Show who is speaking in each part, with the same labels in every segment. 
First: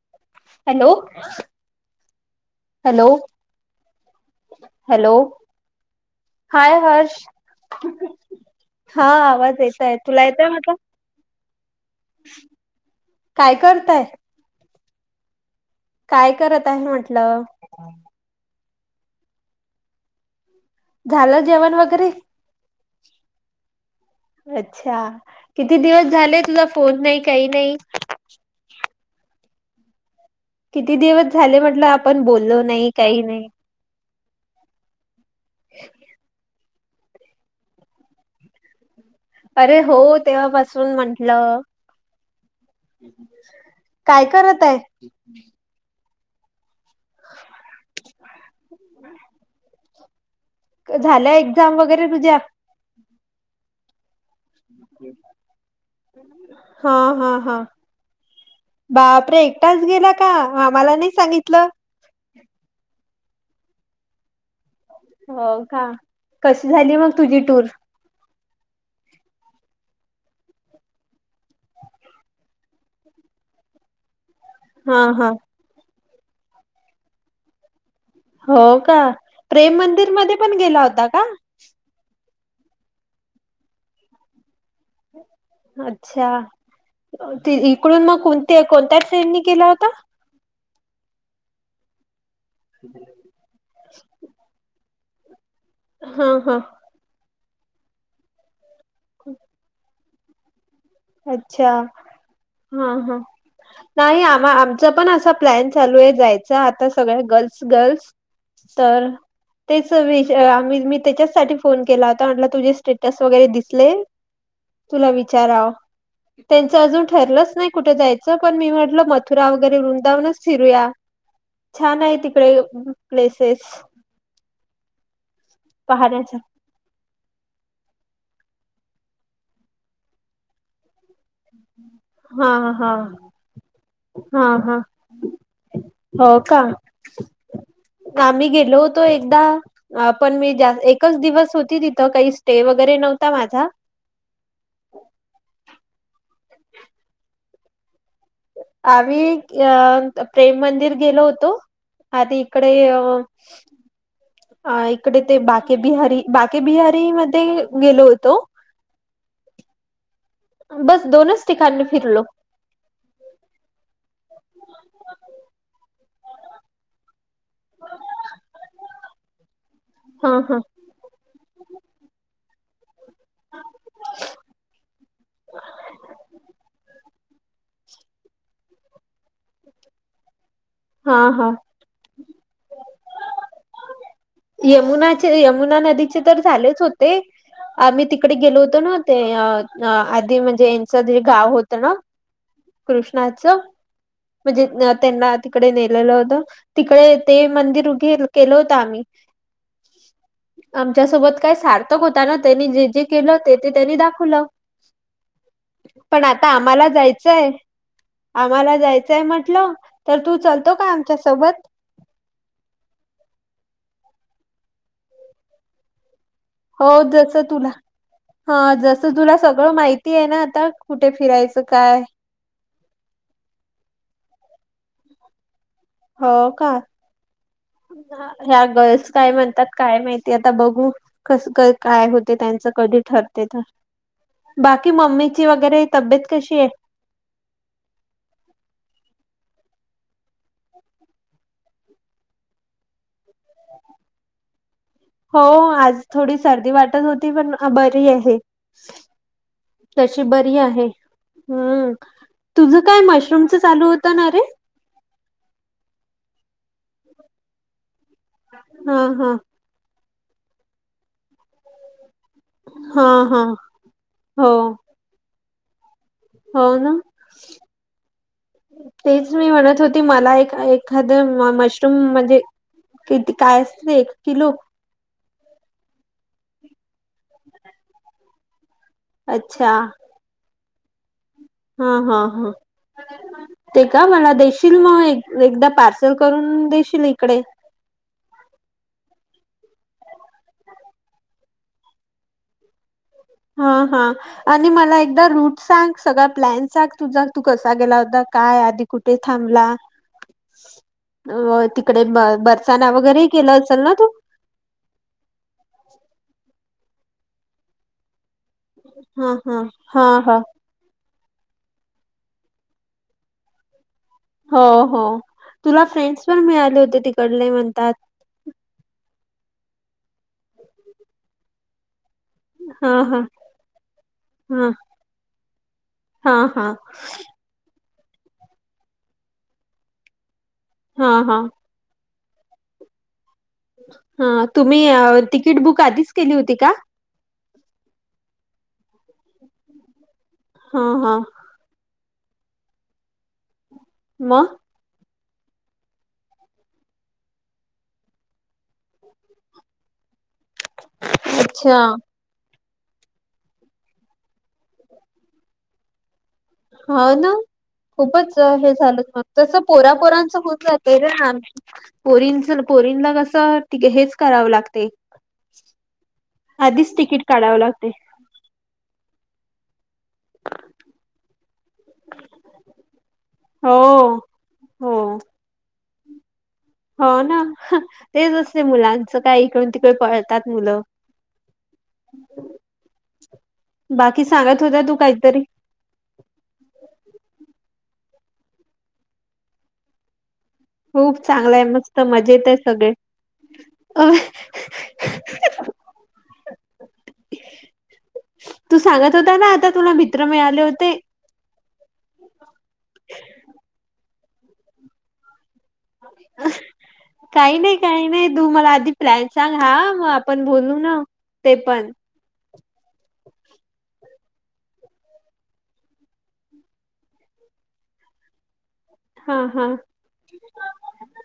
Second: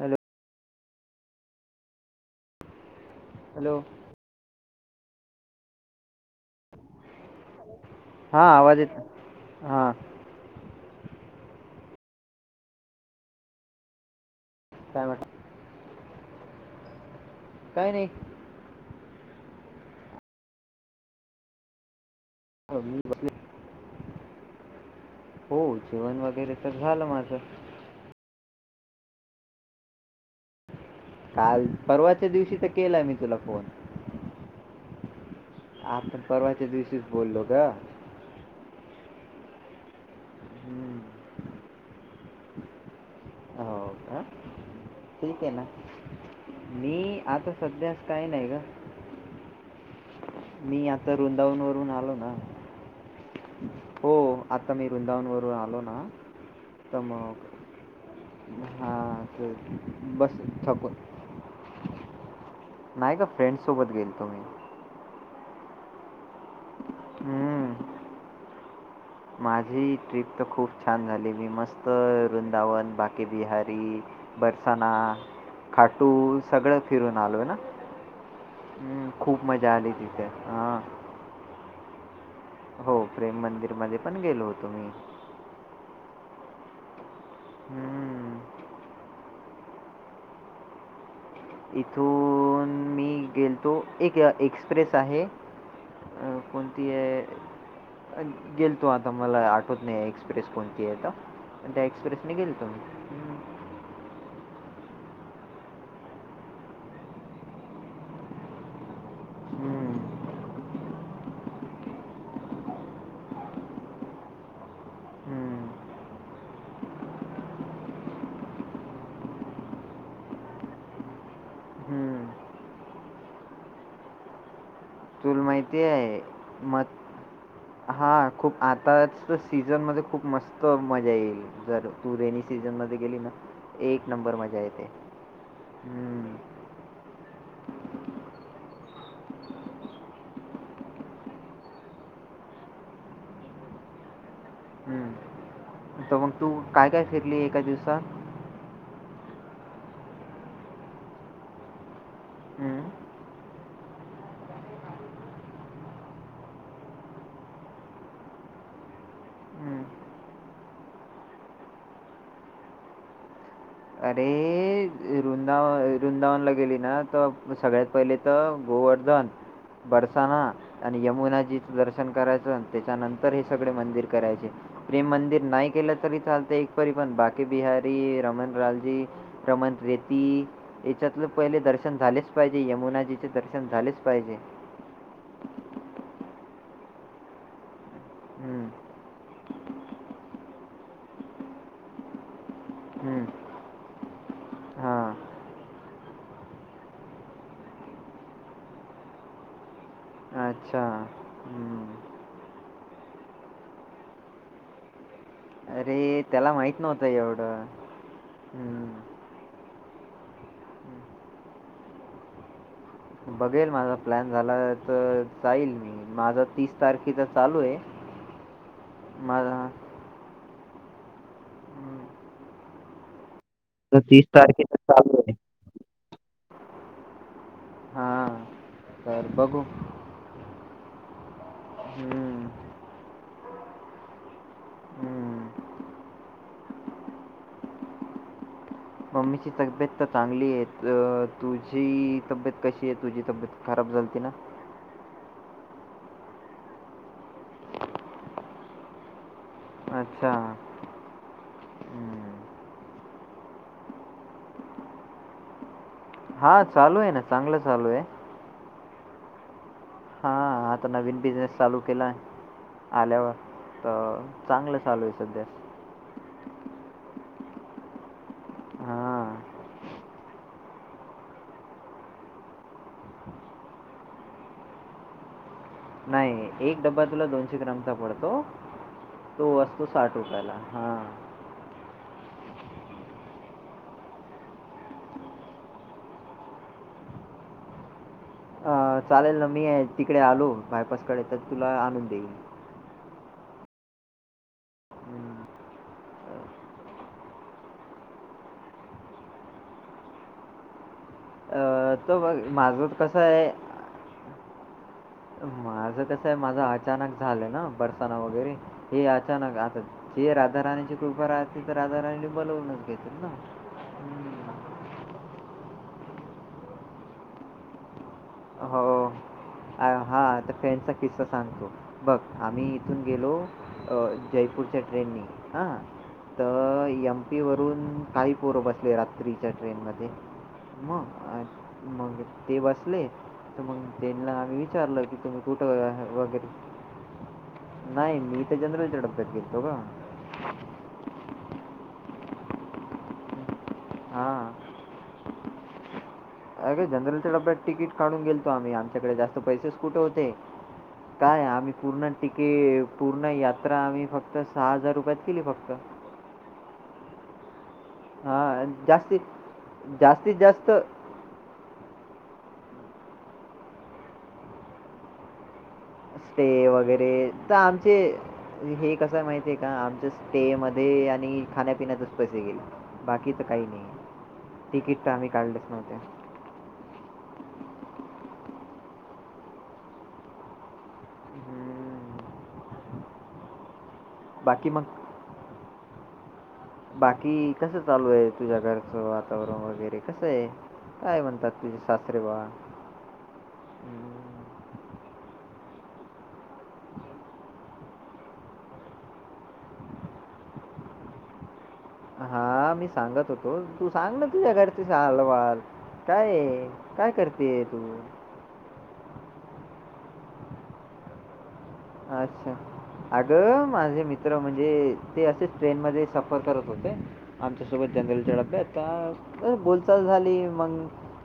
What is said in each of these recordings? Speaker 1: Hello.
Speaker 2: Hello. Hello.
Speaker 1: Hello.
Speaker 2: Hello? Hi Harsh
Speaker 1: हां आवाज येत
Speaker 2: हा आवाज
Speaker 1: हां
Speaker 2: येताय तुला येताय माझा. [inaudible] काय करताय?
Speaker 1: काय नाही.
Speaker 2: काय करत आहे म्हटलं?
Speaker 1: काय नाही.
Speaker 2: झालं जेवण वगैरे?
Speaker 1: हा मी येऊ लागले [inaudible]
Speaker 2: अच्छा!
Speaker 1: हो
Speaker 2: किती दिवस
Speaker 1: जेवण
Speaker 2: झाले?
Speaker 1: वगैरे
Speaker 2: तुझा
Speaker 1: तर
Speaker 2: फोन
Speaker 1: झालं
Speaker 2: नाही
Speaker 1: माझं
Speaker 2: काही नाही. किती दिवस झाले?
Speaker 1: काल
Speaker 2: म्हटलं आपण
Speaker 1: परवाच्या दिवशी
Speaker 2: बोललो
Speaker 1: तर
Speaker 2: नाही
Speaker 1: केला मी
Speaker 2: काही
Speaker 1: तुला
Speaker 2: नाही.
Speaker 1: आता! परवाच्या दिवशीच बोललो ग
Speaker 2: अरे! हो. तेव्हापासून
Speaker 1: हम्म.
Speaker 2: म्हंटल
Speaker 1: हो
Speaker 2: [inaudible]
Speaker 1: का
Speaker 2: काय करत आहे?
Speaker 1: ठीक आहे ना. मी आता सध्यास काही नाही. ग
Speaker 2: हम [inaudible]
Speaker 1: मी आता वृंदावनवरून
Speaker 2: वगैरे
Speaker 1: आलो ना.
Speaker 2: तुझ्या
Speaker 1: [inaudible] हो. आता मी वृंदावन वरून आलो ना?
Speaker 2: हा
Speaker 1: त
Speaker 2: हा
Speaker 1: मग
Speaker 2: हा
Speaker 1: हां
Speaker 2: बापरे!
Speaker 1: ते
Speaker 2: एकटाच गेला का?
Speaker 1: बस थकून
Speaker 2: आम्हाला नाही सांगितलं?
Speaker 1: नाही ग फ्रेंड सोबत गेल तो मी.
Speaker 2: हो का? कशी झाली मग तुझी टूर.
Speaker 1: तुम्ही माझी ट्रिप तर खूप छान झालीली. मी मस्त वृंदावन बाकीे बिहारी. बरसाणा,
Speaker 2: हा हा
Speaker 1: खाटू सगळं फिरून आलो आहे ना.
Speaker 2: हो का?
Speaker 1: हं, खूप मजा
Speaker 2: प्रेम
Speaker 1: आली तिथे.
Speaker 2: मंदिरमध्येध्ये पण
Speaker 1: हां.
Speaker 2: गेला होता का?
Speaker 1: हो! प्रेम मंदिरमध्ये पण गेलो होतो. मी
Speaker 2: अच्छा! ते इकडून मग
Speaker 1: हं.
Speaker 2: कोणत्या, कोणत्या साईडनी गेला होता.
Speaker 1: इथून मी गेलतो एक एक्सप्रेस आहे.
Speaker 2: हा हा
Speaker 1: ते गेल तो आता मला आठवत नाही एक्स एक्सप्रेस कोणती आहे आता?
Speaker 2: अच्छा
Speaker 1: त्याएक्सप्रेसने गेलो तो मी?
Speaker 2: हा हा
Speaker 1: हं,
Speaker 2: नाही? आम आमचा पण असा प्लॅन चालू आहे. जायच आता सगळ्या गर्ल्स, गर्ल्स तर तेच
Speaker 1: हं,
Speaker 2: वि- आम्ही मी त्याच्यासाठी फोन केला होता? म्हटलं तुझे स्टेटस वगैरे दिसले. तुला विचाराव.
Speaker 1: हं,
Speaker 2: त्यांचं अजून ठरलंच नाही कुठे जायचं? पण मी म्हटलं मथुरा वगैरे वृंदावनच फिरूया. छान आहेत.
Speaker 1: हं.
Speaker 2: तिकडे प्लेसेस
Speaker 1: तुल माहिती आहे.
Speaker 2: पाहण्याचा
Speaker 1: मत हां खूप आता तिथ. सीजनमध्ये खूप मस्त मजा येईल. जर तू रेनी
Speaker 2: हा हा
Speaker 1: सीझनमध्ये गेली ना? एक नंबर
Speaker 2: हा
Speaker 1: मजा
Speaker 2: हा
Speaker 1: येते.
Speaker 2: हो [inaudible] आम्ही गेलो होतो. एकदा अ पण मी जा एकच दिवस होती. तिथं काही स्टे वगैरे नव्हता माझा.
Speaker 1: हम् [inaudible] तर मग तू काय, काय फिरली एका दिवसात.
Speaker 2: आम्ही अ प्रेम मंदिर गेलो होतो. आधी इकडे
Speaker 1: हं,
Speaker 2: हा इकडे ते बाके बिहारी, बाके बिहारी मध्ये गेलो होतो.
Speaker 1: हं.
Speaker 2: बस दोनच ठिकाणी फिरलो.
Speaker 1: अरे! वृंदावन वृंदावनला गेली ना? तर सगळ्यात पहिले तर गोवर्धन
Speaker 2: [inaudible]
Speaker 1: बरसाना
Speaker 2: हा
Speaker 1: आणि यमुनाजीचं दर्शन करायचं त्याच्यानंत तर हे सगळे मंदिर करायचे. प्रेम मंदिर नाही केलं तरी चालते. एकतरी पण बाकी बिहारी, रमन लालजी, रमन रेती
Speaker 2: हा
Speaker 1: यांच्यातलं
Speaker 2: हा
Speaker 1: पहिले दर्शन दर्शन झालेच पाहिजे. यमुनाजीचे दर्शन झालेच पाहिजे.
Speaker 2: यमुनाचे यमुना नदीचे तर झालेच होते. ते आम्ही तिकडे गेलो
Speaker 1: हं,
Speaker 2: होतो ना, ते अ आधी म्हणजे यांचं जे गाव होतं ना,
Speaker 1: हं.
Speaker 2: कृष्णाच. म्हणजे
Speaker 1: हां.
Speaker 2: त्यांना तिकडे नेलेलं होतं. तिकडे ते मंदिर उघेल केलं होतं आम्ही. [inaudible]
Speaker 1: अच्छा.
Speaker 2: आमच्यासोबत काय
Speaker 1: हं.
Speaker 2: सार्थक होता ना, त्यांनी जे जे केलं ते ते त्यांनी दाखवलं.
Speaker 1: अरे,
Speaker 2: पण आता
Speaker 1: त्याला माहीत
Speaker 2: आम्हाला
Speaker 1: नव्हतं
Speaker 2: जाय [unintelligible]
Speaker 1: एवढं.
Speaker 2: आम्हाला
Speaker 1: हं.
Speaker 2: जायचंय म्हंटल. तर तू चालतो का आमच्या सोबत
Speaker 1: बघेन माझा प्लॅन झाला तर जाईल मी. माझं
Speaker 2: हो जसं तुला हा जसं तुला
Speaker 1: माझा
Speaker 2: सगळं माहित ती आहे ना आता, कुठे फिरायचं
Speaker 1: हं.
Speaker 2: काय
Speaker 1: त तीस तारखेच चालू आहे.
Speaker 2: हो का,
Speaker 1: हां.
Speaker 2: ह्या गर्ल्स
Speaker 1: तर
Speaker 2: काय
Speaker 1: बघू.
Speaker 2: म्हणतात काय माहिती. ते आता बघू. कसं काय काय होते
Speaker 1: हं,
Speaker 2: त्यांचं कधी ठरते त बाकी मम्मीची
Speaker 1: हं.
Speaker 2: वगैरे तब्येत कशी आहे?
Speaker 1: मम्मीची तब्येत त चांगली आहे. त.. तुझी तब्येत कशी आहे तुझी तब्येत? खराब झालती ना,
Speaker 2: हो आज थोडी सर्दी वाटत होती. पण बरी आहे. तशी
Speaker 1: अच्छा.
Speaker 2: बरी आहे. हम्म,
Speaker 1: हं.
Speaker 2: तुझ काय मशरूमच चालू होत ना रे.
Speaker 1: हा चालू आहे ना, चांगल चालू आहे.
Speaker 2: हा हा,
Speaker 1: हा आता नवीन बिझनेस चालू केलाय.
Speaker 2: हा
Speaker 1: आल्यावर
Speaker 2: हा
Speaker 1: त
Speaker 2: हो
Speaker 1: चागलं चालू आहे संध्या.
Speaker 2: हो न. तेच
Speaker 1: हां.
Speaker 2: मी म्हणत होती. मला एक एखाद मशरूम म्हणजे किती काय असते. एक किलो
Speaker 1: नाही, एक डब्बा तुला दोनशे ग्रामचा पडतो. तो
Speaker 2: अच्छा
Speaker 1: असतो साठ रुपयाला. हा,
Speaker 2: हा हा हा, ते का मला देशील मग एक एकदा पार्सल करून देशील इकडे.
Speaker 1: अ चालेल ना, मी तिकडे आलो बायपासकडे तर तुला आणून देईल.
Speaker 2: हा हा, आणि मला एकदा रूट सांग सगळा प्लॅनचा तुझा तू कसा गेला होता. काय आधी कुठे थांबला. अ तिकडे
Speaker 1: तर
Speaker 2: बर
Speaker 1: बघ माझं
Speaker 2: बरसाना
Speaker 1: कसं
Speaker 2: वगैरेही
Speaker 1: आहे
Speaker 2: केलं असेल ना तू?
Speaker 1: माझं कसं आहे माझं अचानक झालंय ना, बरसाना वगैरे. हे
Speaker 2: हा
Speaker 1: अचानक
Speaker 2: हा
Speaker 1: आता
Speaker 2: हा
Speaker 1: ते
Speaker 2: हा
Speaker 1: राधा राणीचे कृपा राहते. तर राधाराणी बोलवूनच घेतेत न,
Speaker 2: हो हो, तुला फ्रेंड्स पण मिळाले होते तिकडले म्हणतात.
Speaker 1: हो अ हा त फ्रेंड्स किस्सा सांगतो. बघ आम्ही
Speaker 2: हा
Speaker 1: इथून
Speaker 2: हा
Speaker 1: गेलो. अ
Speaker 2: हा
Speaker 1: जयपूरच्या ट्रेननी आ
Speaker 2: हा हा,
Speaker 1: उटी वरून, काही पोरं बसले रात्रीच्या ट्रेनमध्ये
Speaker 2: हा हा
Speaker 1: मग मग ते बसले. तर मग, त्यांना
Speaker 2: हा
Speaker 1: आम्ही
Speaker 2: तुम्ही
Speaker 1: विचारल की
Speaker 2: अ,
Speaker 1: तुम्ही
Speaker 2: तिकीट
Speaker 1: कुठे
Speaker 2: बुक
Speaker 1: आहे
Speaker 2: आधीच केली
Speaker 1: वगैरे.
Speaker 2: होती का?
Speaker 1: नाही मी इथे जनरलच्या डब्यात गेलतो ग.
Speaker 2: हम्म, हम्म. मग.
Speaker 1: हां. अगं जनरलच्या डब्यात तिकीट काढून, गेलतो आम्ही आमच्याकडे जास्त पैसेच कुठे होते. काय आम्ही
Speaker 2: अच्छा
Speaker 1: पूर्ण तिके पूर्ण यात्रा, आम्ही फक्त सहा हजार रुपयात केली फक्त.
Speaker 2: हा ना, खूपच हे
Speaker 1: हां,
Speaker 2: झालं
Speaker 1: जास्तीत
Speaker 2: मग, तसं
Speaker 1: जास्तीत
Speaker 2: पोरा-पोरांचं होत
Speaker 1: जास्त
Speaker 2: जातय रे ना. पोरीनच पोरीनला कसं हेच करावं लागते.
Speaker 1: ते
Speaker 2: आधीच
Speaker 1: वगैरे,
Speaker 2: तिकीट
Speaker 1: तर
Speaker 2: काढावं लागते
Speaker 1: आमचे हे कस माहिती आहे का आमच ते मध्ये आणि खाण्यापिण्यातच पैसे गेले, बाकी तर काही
Speaker 2: हो
Speaker 1: नाही. तिकीट तर
Speaker 2: हो
Speaker 1: आम्ही काढलेच नव्हते.
Speaker 2: हो ना, तेच असते, मुलांचं काय इकडून तिकडे पळतात मुलं.
Speaker 1: हं,
Speaker 2: बाकी सांगत होता तू काहीतरी.
Speaker 1: बाकी कसं चालू आहे, तुझ्या घरचं वातावरण वगैरे कसंये.
Speaker 2: खूप चांगला आहे, मस्त मजेत येत आहे सगळे. अ
Speaker 1: हं.
Speaker 2: [inaudible] तू सांगत होता ना, आता तुला मित्र मिळाले होते.
Speaker 1: हा मी सांगत होतो, तू सांग ना तुझ्या घरची हालवाल. काय-काय
Speaker 2: काही
Speaker 1: करतेय
Speaker 2: नाही
Speaker 1: तू.
Speaker 2: काही नाही तू मला आधी प्लॅन सांग, हा मग आपण बोलू ना ते पण.
Speaker 1: अच्छा. अगं माझे मित्र म्हणजे, ते असेच ट्रेन मध्ये सफर करत होते. आमच्यासोबत जनरलच्या डब्यात
Speaker 2: हा
Speaker 1: काय.
Speaker 2: हा
Speaker 1: बोलचाल झाली, मग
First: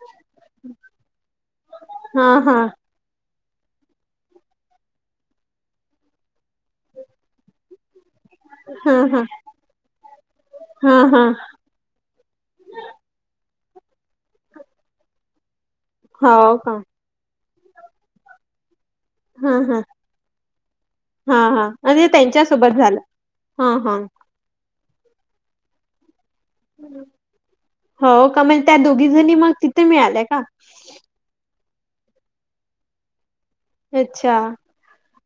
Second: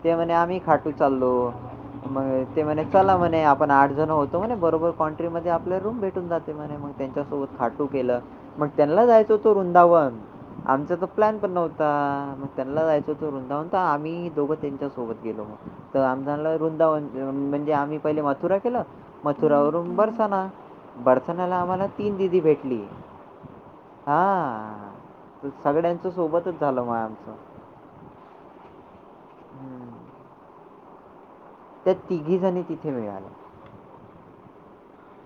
Speaker 1: ते म्हणे आम्ही खाटू चालो,
Speaker 2: हा
Speaker 1: मग
Speaker 2: हा
Speaker 1: ते म्हणे चला म्हणे आपण आठ जण होतो, म्हने बरोबर कॉन्टॅक्ट मध्ये आपल्या रूम भेटून जाते, म्हने मग त्यांच्यासोबत खाटूक गे. मग
Speaker 2: हा
Speaker 1: त्यांना
Speaker 2: हा
Speaker 1: जायच होत, वृंदावन आमचा
Speaker 2: हा
Speaker 1: तर प्लॅन
Speaker 2: हा
Speaker 1: पण नव्हत. मग त्यांनला जायचं होत, वृंदावन आम्ही दोघं त्यांच्या सोबत गेलो. तर आमला
Speaker 2: हो का
Speaker 1: रुंदावन म्हणजे, आम्ही पहिले मथुरा केला
Speaker 2: हा हा
Speaker 1: मथुरावरून बर
Speaker 2: हा
Speaker 1: बर्थनाला
Speaker 2: हा
Speaker 1: आम्हाला
Speaker 2: म्हणजे
Speaker 1: तीन दिदी
Speaker 2: त्यांच्यासोबत
Speaker 1: भेटली.
Speaker 2: झालं
Speaker 1: हा सांगाड्यांच सोबतच, झालं मग आमचं.
Speaker 2: होव का, मग त्या दोघी जणी मग तिथे
Speaker 1: हं.
Speaker 2: मिळाल्या का.
Speaker 1: त्या तिघी जणी तिथे मिळाल्या.
Speaker 2: अच्छा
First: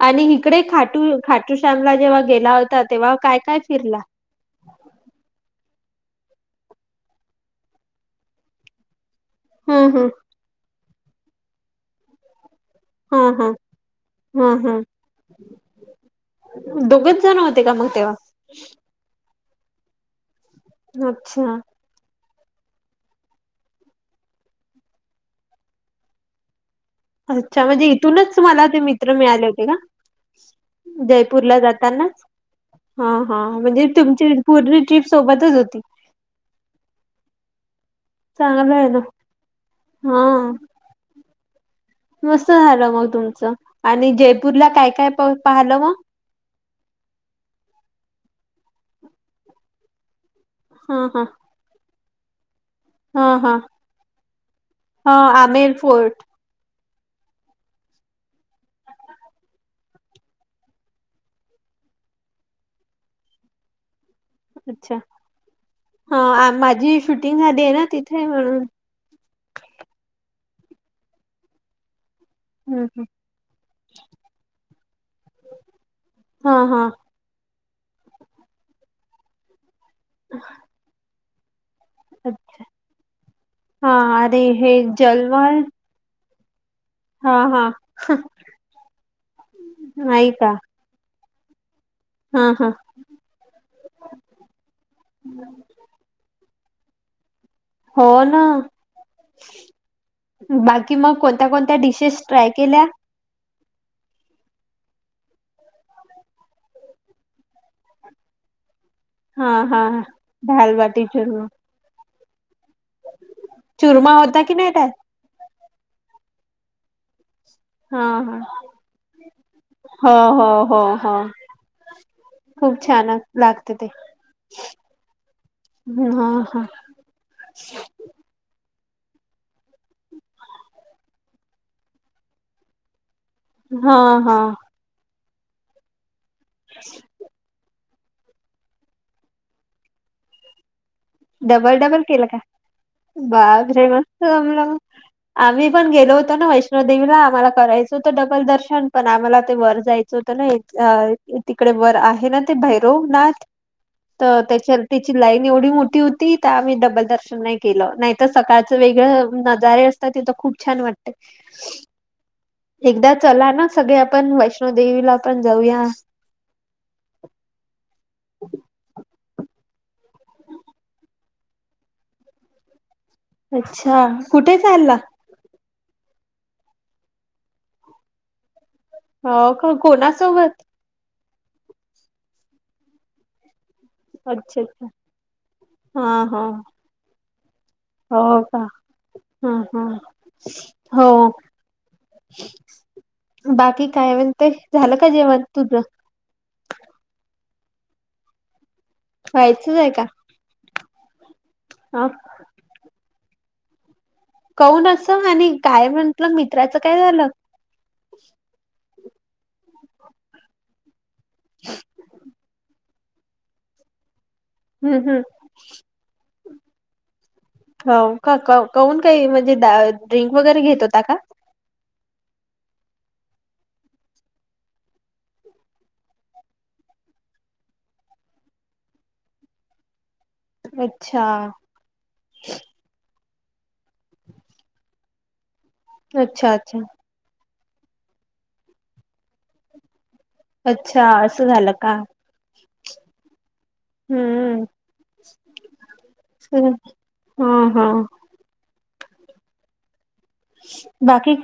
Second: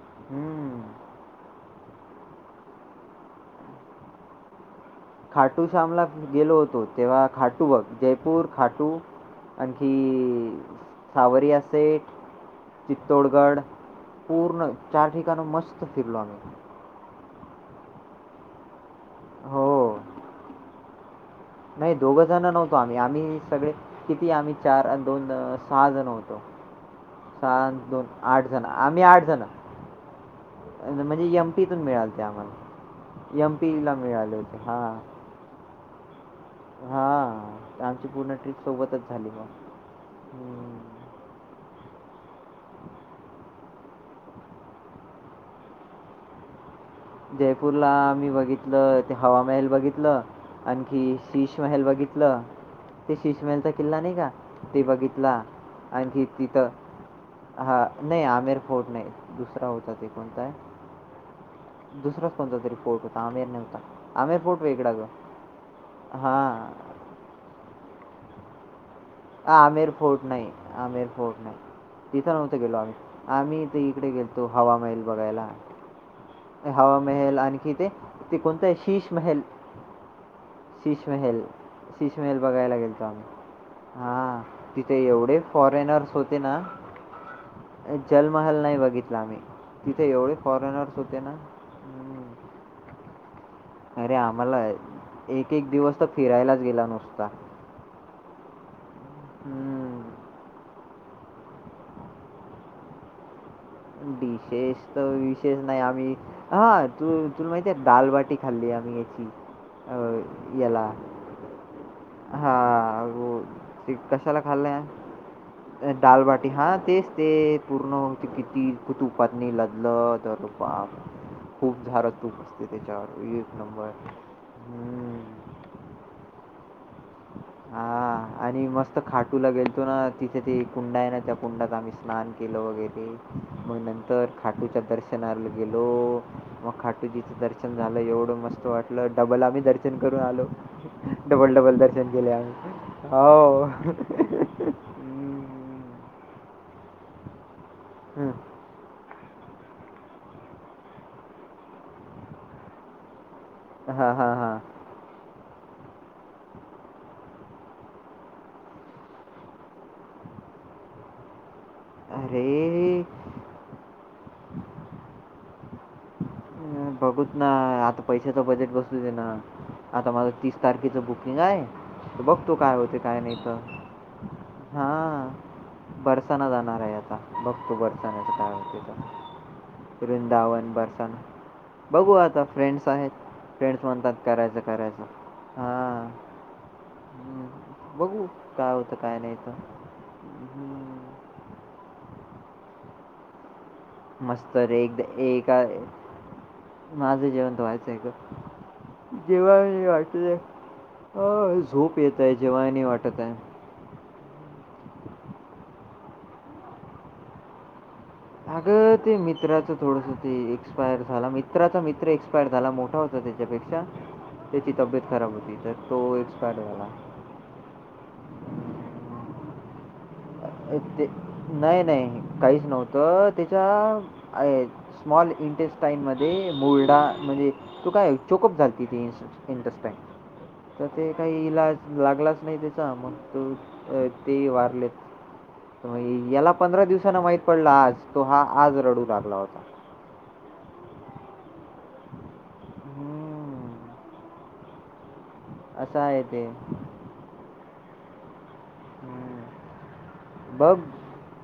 Speaker 2: आणि इकडे
Speaker 1: हं.
Speaker 2: खाटूल. खाटू शामला जेव्हा गेला होता, तेव्हा काय-काय फिरला.
Speaker 1: खाटू श्यामला गेलो, होतो तेव्हा खाटू बघ जयपूर खाटू
Speaker 2: हं हं
Speaker 1: आणखी सावरीया से.
Speaker 2: हं हं
Speaker 1: चित्तोडगड
Speaker 2: हं
Speaker 1: पूर्ण
Speaker 2: हं
Speaker 1: चार ठिकाण मस्त फिरलो आम्ही.
Speaker 2: दोघच जण होते का मग तेव्हा.
Speaker 1: हो.
Speaker 2: अच्छा.
Speaker 1: नाही दोघ जण नव्हतो आम्ही, आम्ही सगळे किती आम्ही चार अन् दोन सहा जण होतो.
Speaker 2: अच्छा
Speaker 1: आणि
Speaker 2: म्हणजे इथूनच तुम्हाला
Speaker 1: जण.
Speaker 2: ते
Speaker 1: आम्ही
Speaker 2: मित्र
Speaker 1: जण.
Speaker 2: मिळाले होते का
Speaker 1: अ, म्हणजे
Speaker 2: जयपूरला
Speaker 1: एम-पीतून
Speaker 2: जाताना
Speaker 1: मिळाले ते आम्हाला.
Speaker 2: हा हा म्हणजे
Speaker 1: एम-पीला
Speaker 2: तुमची
Speaker 1: मिळाले होते.
Speaker 2: पूर्ण
Speaker 1: हां.
Speaker 2: ट्रीप सोबतच होती
Speaker 1: हां आमची पूर्ण ट्रीप
Speaker 2: चांगलं आहे ना
Speaker 1: सोबतच झाली मग
Speaker 2: हा मस्त झालं मग तुमचं आणि जयपूरला काय काय पाहलं मग
Speaker 1: जयपूरला आम्ही बघितलं ते हवा महेल बघितलं
Speaker 2: हा
Speaker 1: आणखी
Speaker 2: हा
Speaker 1: शिष महल बघितलं ते
Speaker 2: हा हा
Speaker 1: शिषमहलचा किल्ला नाही का ते
Speaker 2: हा
Speaker 1: बघितला
Speaker 2: आमेर फोर्ट
Speaker 1: आणखी तिथं हा नाही आमेर फोर्ट नाही दुसरा होता ते कोणताय दुसराच कोणता तरी फोर्ट होता आमेर नव्हता आमेर फोर्ट वेगळा
Speaker 2: अच्छा
Speaker 1: ग हा
Speaker 2: [unintelligible] दे ना तिथेय म्हणून
Speaker 1: ह आमिर फोर्ट नाही आमिर फोर्ट नाही तिथं नव्हतं तिथे गेलतो
Speaker 2: हं
Speaker 1: आम्ही आम्ही इकडे गेलतो हवा महेल बघायला
Speaker 2: हं हा हा
Speaker 1: हवामहेल आणखी ते ते कोणतं आहे शिष महेल शिष महेल शिश महेल बघायला गेलतो आम्ही
Speaker 2: अरे
Speaker 1: हा
Speaker 2: हे
Speaker 1: तिथे एवढे
Speaker 2: जलवाल
Speaker 1: फॉरेनर्स होत तिथे ना
Speaker 2: हा हा
Speaker 1: जलमहेल नाही बघितला आम्ही तिथे
Speaker 2: नाही
Speaker 1: एवढे
Speaker 2: का
Speaker 1: फॉरेनर्स त्यांना
Speaker 2: हा हा
Speaker 1: अरे आम्हाला एक एक दिवस तर फिरायलाच गेला नुसता
Speaker 2: हो ना
Speaker 1: हं.
Speaker 2: बाकी कि मग कोणत्या कोणत्या डिशेस ट्राय केल्या
Speaker 1: डिशेष तर विशेष नाही आम्ही हा तू तुला माहितीय दाल बाटी खाल्ली आम्ही
Speaker 2: हा हा
Speaker 1: अ,
Speaker 2: दाल बाटी चुर्मा
Speaker 1: हा हो ते
Speaker 2: चुरमा
Speaker 1: कशाला
Speaker 2: होता की
Speaker 1: खाल्लं
Speaker 2: नाही
Speaker 1: आहे
Speaker 2: त्यात
Speaker 1: दालबाटी हा तेच ते पूर्ण
Speaker 2: हा
Speaker 1: होते
Speaker 2: हा
Speaker 1: किती
Speaker 2: हो हो हो
Speaker 1: [unintelligible]
Speaker 2: हो
Speaker 1: खूप सार तूप असते
Speaker 2: खूप
Speaker 1: त्याच्यावर
Speaker 2: छान
Speaker 1: एक
Speaker 2: लागते ते
Speaker 1: नंबर ह्
Speaker 2: हा हा
Speaker 1: हा आणि मस्त खाटूला गेलतो ना तिथे ते कुंडा आहे ना त्या कुंडात आम्ही स्नान केलं वगैरे मग
Speaker 2: हा
Speaker 1: नंतर
Speaker 2: हा
Speaker 1: खाटूच्या दर्शनाला गेलो मग खाटूजी दर्शन झालं एवढं मस्त वाटलं डबल आम्ही दर्शन करून आलो डबल डबल दर्शन
Speaker 2: केलं
Speaker 1: केले
Speaker 2: का
Speaker 1: आम्ही. हो.
Speaker 2: [unintelligible] [unintelligible] आम्ही पण गेलो होतो ना वैष्णोदेवीला आम्हाला करायचं होतं
Speaker 1: हं.
Speaker 2: डबल दर्शन पण आम्हाला ते वर जायचं होतं ना तिकडे वर आहे ना ते भैरव नाथ
Speaker 1: हां, हां,
Speaker 2: तर
Speaker 1: हां.
Speaker 2: त्याच्या त्याची लाईन एवढी मोठी होती त्या आम्ही डबल दर्शन नाही केलं नाहीतर सकाळचं वेगळं नजारे असतात तिथ खूप छान वाटते ह [inaudible]
Speaker 1: अरे
Speaker 2: चला ना सगळे आपण वैष्णोदेवीला पण जाऊया
Speaker 1: अ बघूत ना आता पैशाच बजेट बसू दे ना आता माझ तीस तारखेचं बुकिंग आहे तर बघतो काय होते काय नाही
Speaker 2: अच्छा कुठे
Speaker 1: तर हा
Speaker 2: चालला
Speaker 1: बरसाना जाणार आहे आता बघतो बरसाण्याच काय होते
Speaker 2: हो का कोणासोबत
Speaker 1: वृंदावन बरसाना. बघू आता फ्रेंड्स आहेत. फ्रेंड्स म्हणतात करायचं
Speaker 2: अच्छा अच्छा
Speaker 1: करायचं. हां.
Speaker 2: हा हा
Speaker 1: हम्.
Speaker 2: हो
Speaker 1: बघू
Speaker 2: का
Speaker 1: काय होतं? काय नाहीत?
Speaker 2: ह ह
Speaker 1: हं.
Speaker 2: हो बाकी काय म्हनते?
Speaker 1: मस्त रे
Speaker 2: झालं
Speaker 1: एकदा
Speaker 2: का जेवण
Speaker 1: एका
Speaker 2: तुझ?
Speaker 1: माझं जेवण व्हायचं आहे ग. जेवा
Speaker 2: व्हायचंच
Speaker 1: नाही
Speaker 2: आहे का
Speaker 1: वाटतंआहे. अ झोप
Speaker 2: अ
Speaker 1: येत आहे. जेवाय नाही वाटत आहे.
Speaker 2: काहून असं? आणि काय म्हंटलं मित्राचं काय झालं?
Speaker 1: अगं ते मित्राचं थोडस ते एक्स्पायर झाला. मित्राचा मित्र एक्सपायर झाला मोठा होता. त्याच्यापेक्षा त्याची
Speaker 2: हम्म
Speaker 1: तब्येत
Speaker 2: हम्म
Speaker 1: खराब होती. तर तो एक्सपायर्ड झाला.
Speaker 2: हौ का? काऊन काही म्हणजे दा -
Speaker 1: अ ते नाही नाही काहीच नव्हतं. त्याच्या- स्मॉल इंटेस्टाईन मध्ये मोर्डा म्हणजे कुठं य चोकअप झाली ती अस. इंटेस्टाइन. तर ते
Speaker 2: अच्छा
Speaker 1: काही इलाज लागलाच नाही त्याचा. मग तो ते ही वारलेत. याला
Speaker 2: अच्छा अच्छा
Speaker 1: पंधरा दिवसांन माहित पडला आज. तो हा आज रडू लागला होता.
Speaker 2: अच्छा. असं झालं का?
Speaker 1: हं.
Speaker 2: हम्म.
Speaker 1: असं आहे ते.
Speaker 2: [unintelligible] हा. हा.
Speaker 1: हं. बघ
Speaker 2: बाकी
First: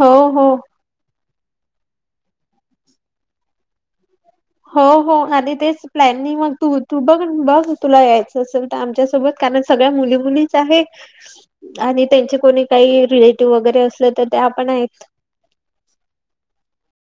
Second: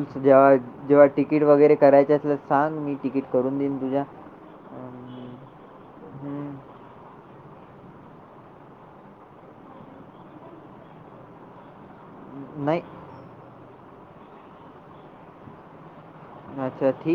Speaker 2: हो हो
Speaker 1: बघ. जेव्हा तिकीट वगैरे करायची असल तर सांग. मी तिकीट करून देईन तुझा.
Speaker 2: हो हो. आणि तेच प्लॅनिंग
Speaker 1: हं.
Speaker 2: मग तू, तू बघ बघ तुला यायचं असेल- आमच्या सोबत. कारण सगळ्या मुली मुलीच आहे आणि- त्यांचे कोणी
Speaker 1: नाही
Speaker 2: काही रिलेटिव्ह वगैरे असले तर त्या आपण आहेत.
Speaker 1: अच्छा. ठीक.